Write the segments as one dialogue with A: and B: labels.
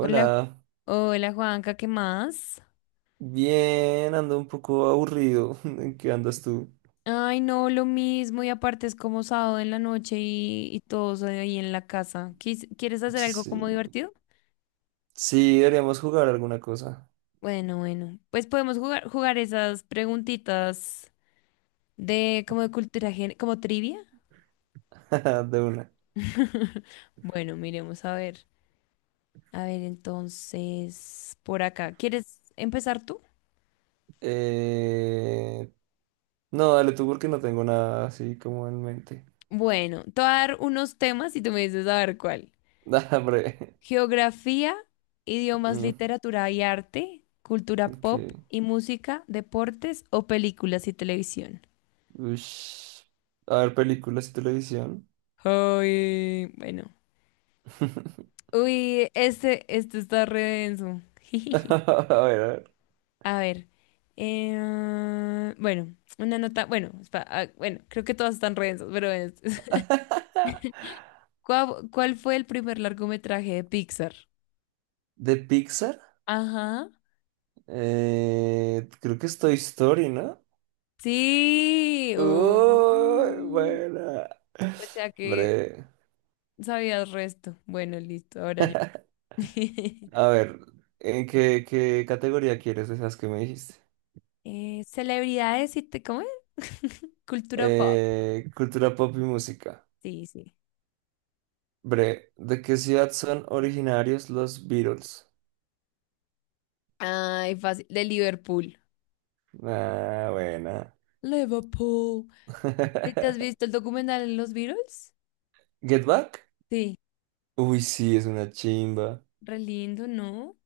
A: Hola, hola Juanca, ¿qué más?
B: bien, ando un poco aburrido. ¿En qué andas tú?
A: Ay, no, lo mismo y aparte es como sábado en la noche y todos ahí en la casa. ¿Quieres hacer algo
B: Sí,
A: como divertido?
B: sí, deberíamos jugar alguna cosa.
A: Bueno, bueno, pues podemos jugar esas preguntitas de como de cultura, como trivia.
B: De una.
A: Bueno, miremos a ver. A ver, entonces, por acá. ¿Quieres empezar tú?
B: Eh... No, dale tú porque no tengo nada así como en mente.
A: Bueno, te voy a dar unos temas y tú me dices a ver cuál.
B: Da, hombre.
A: Geografía, idiomas,
B: Mm,
A: literatura y arte, cultura
B: ok.
A: pop y música, deportes o películas y televisión.
B: Ush. A ver, películas y televisión.
A: Ay, bueno. Uy, este está re denso.
B: A ver, a ver.
A: A ver. Bueno, una nota. Bueno, ah, bueno, creo que todas están re densas, pero ¿Cuál fue el primer largometraje de Pixar?
B: ¿De Pixar?
A: Ajá.
B: Creo que es Toy Story, ¿no?
A: Sí.
B: Uy, buena.
A: O sea que.
B: Hombre.
A: Sabías resto. Bueno, listo, ahora yo.
B: A ver, ¿qué categoría quieres de esas que me dijiste?
A: Celebridades ¿cómo es? Cultura pop.
B: Cultura pop y música.
A: Sí, sí.
B: Bre, ¿de qué ciudad son originarios los Beatles?
A: Ay, fácil. De Liverpool.
B: Ah, buena.
A: Liverpool. ¿Sí? ¿Te has visto el documental de los Beatles?
B: ¿Get Back?
A: Sí.
B: Uy, sí, es una chimba.
A: Re lindo, ¿no?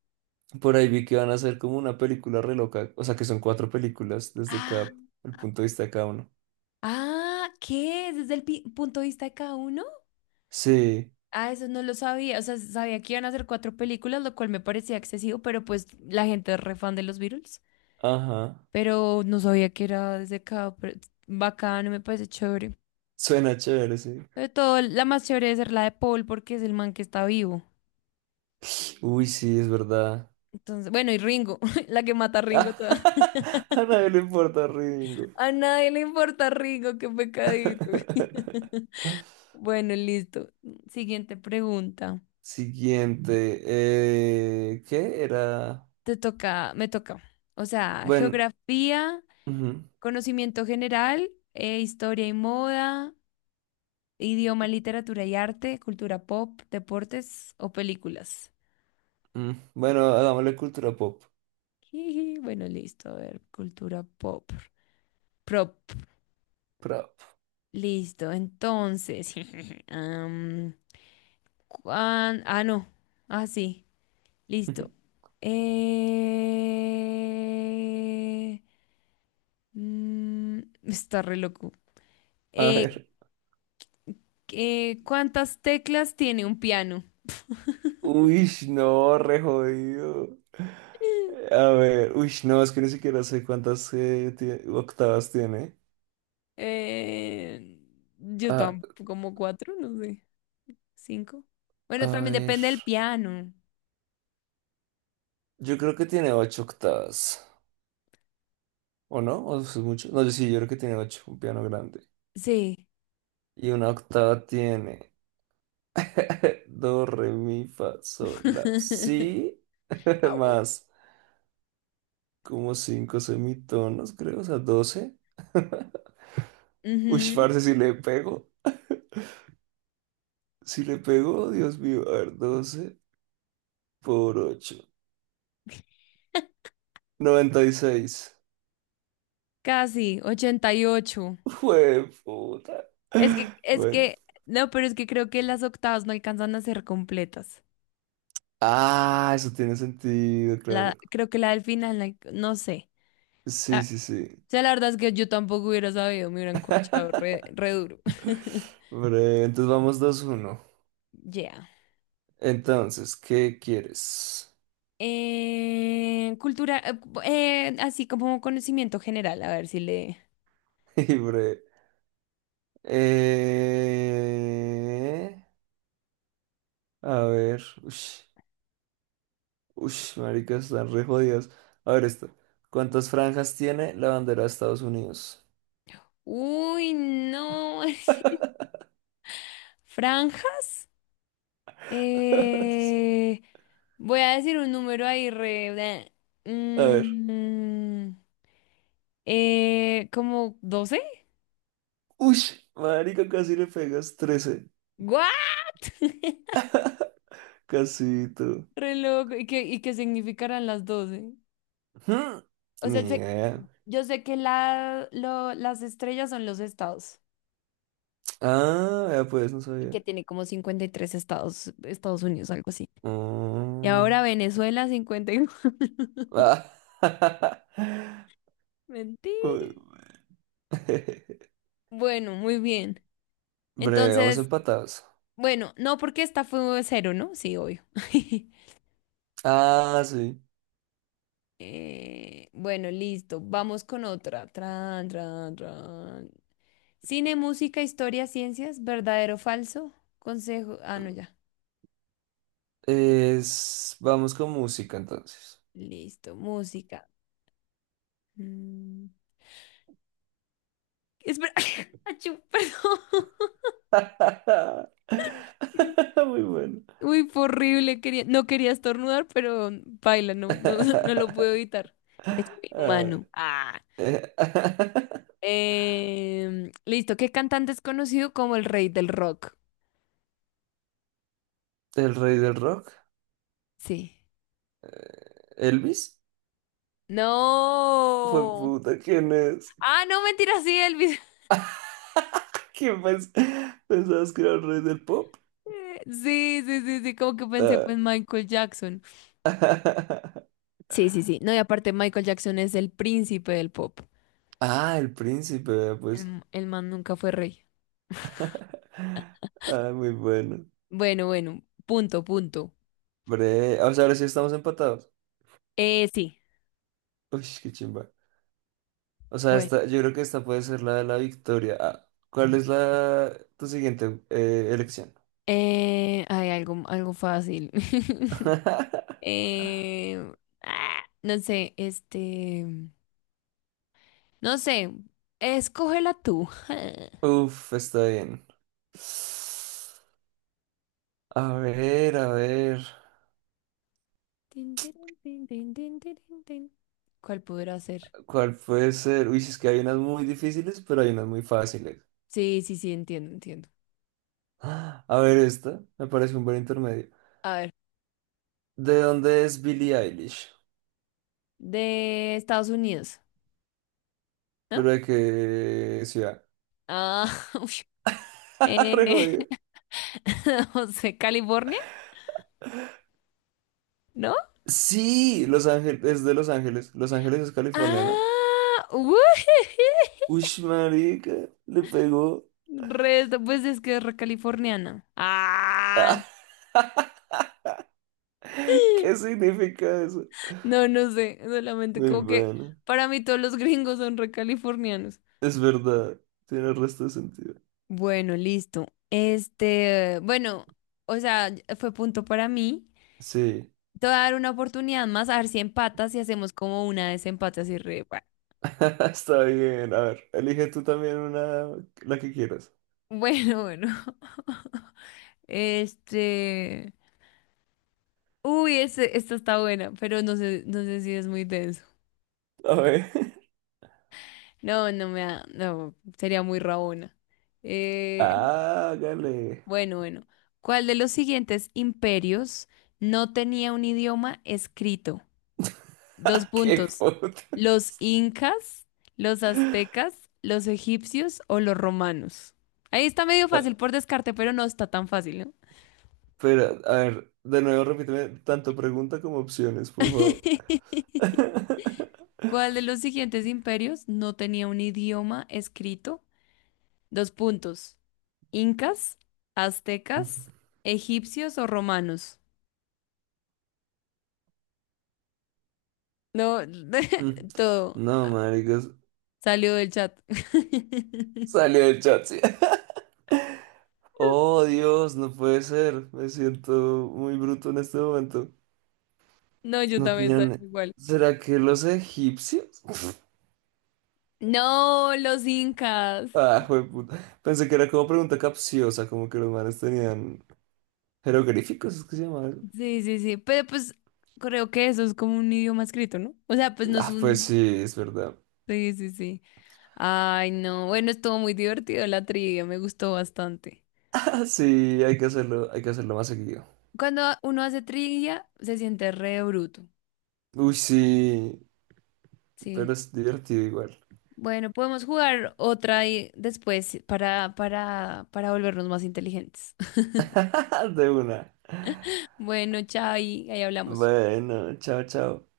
B: Por ahí vi que van a hacer como una película re loca. O sea, que son cuatro películas desde
A: Ah,
B: el punto de vista de cada uno.
A: ah, ¿qué? ¿Desde el punto de vista de cada uno?
B: Sí,
A: Ah, eso no lo sabía. O sea, sabía que iban a hacer cuatro películas, lo cual me parecía excesivo, pero pues la gente es re fan de los Beatles.
B: ajá.
A: Pero no sabía que era desde acá, pero es bacano, me parece chévere.
B: Suena chévere, sí.
A: Sobre todo, la más chévere debe ser la de Paul, porque es el man que está vivo.
B: Uy, sí, es verdad.
A: Entonces, bueno, y Ringo, la que mata a Ringo toda.
B: A nadie le importa, Ringo.
A: A nadie le importa Ringo, qué pecadito. Bueno, listo. Siguiente pregunta.
B: Siguiente. ¿Qué era?
A: Te toca, me toca. O sea,
B: Bueno,
A: geografía,
B: ujú,
A: conocimiento general, historia y moda, idioma, literatura y arte, cultura pop, deportes o películas.
B: bueno, hagámosle cultura pop.
A: Jiji, bueno, listo, a ver, cultura pop. Prop,
B: Prop.
A: listo, entonces. am, ah, no, ah, sí, listo. Eh, Está re loco.
B: A
A: Eh,
B: ver.
A: ¿Cuántas teclas tiene un piano?
B: Uy, no, re jodido. A ver, uy, no, es que ni siquiera sé cuántas octavas tiene.
A: Eh, yo
B: A,
A: tampoco, como cuatro, no sé, cinco. Bueno,
B: a
A: también
B: ver,
A: depende del piano.
B: yo creo que tiene ocho octavas, ¿o no? ¿O eso es mucho? No, yo sí, yo creo que tiene ocho, un piano grande.
A: Sí.
B: Y una octava tiene. Do, re, mi, fa, sol, la, si, más como cinco semitonos, creo, o sea, 12. Uy,
A: Ujú.
B: parce, si le pego, si le pego, Dios mío, a ver, 12 por ocho, 96.
A: Casi, 88.
B: Jue puta.
A: Es que, es
B: Bueno,
A: que, no, pero es que creo que las octavas no alcanzan a ser completas.
B: ah, eso tiene sentido,
A: La,
B: claro.
A: creo que la del final, no sé.
B: Sí, sí, sí.
A: O sea, la verdad es que yo tampoco hubiera sabido, me hubieran corchado re duro.
B: Bre, entonces vamos 2-1.
A: Ya.
B: Entonces, ¿qué quieres?
A: Cultura, así como conocimiento general, a ver si le...
B: Y bre, eh... A ver. Ush, ush, marica, están re jodidos. A ver esto. ¿Cuántas franjas tiene la bandera de Estados Unidos?
A: Uy, no. ¿Franjas? Eh, Voy a decir un número ahí re... bleh.
B: A ver.
A: Mm, ¿Como 12?
B: Ush, marica, casi le pegas 13.
A: ¿What?
B: Casito.
A: Re loco. ¿Y qué significarán las 12?
B: Hmm.
A: O
B: Ni
A: sea,
B: idea.
A: yo sé que las estrellas son los estados
B: Ah, ya pues, no
A: y
B: sabía.
A: que tiene como 53 estados, Estados Unidos, algo así. Y
B: Mm.
A: ahora Venezuela 51.
B: Ah.
A: Mentira.
B: Uy.
A: Bueno, muy bien.
B: Breve, vamos
A: Entonces...
B: empatados.
A: Bueno, no, porque esta fue cero, ¿no? Sí, obvio.
B: Ah, sí.
A: Bueno, listo. Vamos con otra. Tran, tran, tran. Cine, música, historia, ciencias, verdadero o falso. Consejo. Ah, no, ya.
B: Vamos con música entonces.
A: Listo, música. Mm, Espera. Achú, perdón. Mm.
B: Muy bueno.
A: Uy, fue horrible. Quería... No quería estornudar, pero baila, no, no, no lo puedo evitar. Es muy
B: Ah,
A: humano. Ah.
B: eh,
A: Listo, ¿qué cantante es conocido como el rey del rock?
B: el rey del rock,
A: Sí.
B: Elvis. Fue
A: No.
B: puta, ¿quién es?
A: Ah, no, mentira, sí, Elvis.
B: ¿Quién pensabas que era el rey del pop?
A: Sí, sí, sí, sí, como que pensé pues
B: Ah,
A: Michael Jackson. Sí, sí, sí. No, y aparte Michael Jackson es el príncipe del pop.
B: ah, el príncipe, vea,
A: El,
B: pues.
A: el man nunca fue rey.
B: Ah, muy bueno.
A: Bueno, bueno, punto, punto.
B: Bre, o sea, ahora sí estamos empatados.
A: Sí.
B: Uy, qué chimba. O sea,
A: Bueno,
B: esta, yo creo que esta puede ser la de la victoria. Ah, ¿cuál es la tu siguiente elección?
A: hay algo, algo fácil. Eh, ah, no sé, este, no sé, escógela tú.
B: Uf, está bien. A ver,
A: Tin, tirin, tin, tin, tin, tirin, tin. ¿Cuál podrá ser?
B: ¿cuál puede ser? Uy, si es que hay unas muy difíciles, pero hay unas muy fáciles.
A: Sí, sí, sí, entiendo, entiendo.
B: Ah, a ver, esta me parece un buen intermedio.
A: A ver,
B: ¿De dónde es Billie Eilish?
A: de Estados Unidos, ¿no?
B: ¿Pero de qué ciudad?
A: Ah, uy.
B: Re
A: Eh,
B: jodido.
A: no sé, California, ¿no?
B: Sí, Los Ángeles, es de Los Ángeles. Los Ángeles es California, ¿no?
A: Ah, uy,
B: Uy, marica, le pegó.
A: resto, pues es que es re californiana. Ah,
B: ¿Qué significa eso?
A: no, no sé, solamente
B: Muy
A: como que
B: bueno,
A: para mí todos los gringos son re californianos.
B: es verdad, tiene el resto de sentido.
A: Bueno, listo. Este, bueno, o sea, fue punto para mí.
B: Sí.
A: Te voy a dar una oportunidad más a ver si empatas y hacemos como una desempate así re.
B: Está bien, a ver, elige tú también una, la que quieras.
A: Bueno, bueno. Este. Uy, esta está buena, pero no sé, no sé si es muy denso.
B: A ver.
A: No, no me da. No, sería muy rabona. Eh,
B: Hágale.
A: bueno, bueno. ¿Cuál de los siguientes imperios no tenía un idioma escrito? Dos
B: Qué
A: puntos.
B: puta.
A: ¿Los incas, los aztecas, los egipcios o los romanos? Ahí está medio
B: Ah,
A: fácil por descarte, pero no está tan fácil, ¿no?
B: espera, a ver, de nuevo repíteme tanto pregunta como opciones, por favor.
A: ¿Cuál de los siguientes imperios no tenía un idioma escrito? Dos puntos. ¿Incas, aztecas, egipcios o romanos? No, todo
B: No, maricos,
A: salió del chat.
B: salió del chat, sí. Oh, Dios, no puede ser. Me siento muy bruto en este momento.
A: No, yo
B: No
A: también salí
B: tenían.
A: igual.
B: ¿Será que los egipcios?
A: No, los incas.
B: Ah, jueputa. Pensé que era como pregunta capciosa, como que los manes tenían jeroglíficos, ¿es que se llama eso?
A: Sí, sí, sí, pero pues creo que eso es como un idioma escrito, ¿no? O sea, pues no es
B: Ah, pues
A: un...
B: sí, es verdad.
A: Sí, sí, sí. Ay, no. Bueno, estuvo muy divertido la trivia, me gustó bastante.
B: Ah, sí, hay que hacerlo más seguido.
A: Cuando uno hace trivia, se siente re bruto.
B: Uy, sí,
A: Sí.
B: pero es divertido igual.
A: Bueno, podemos jugar otra y después para volvernos más inteligentes.
B: De una.
A: Bueno, chao, y ahí hablamos.
B: Bueno, chao, chao.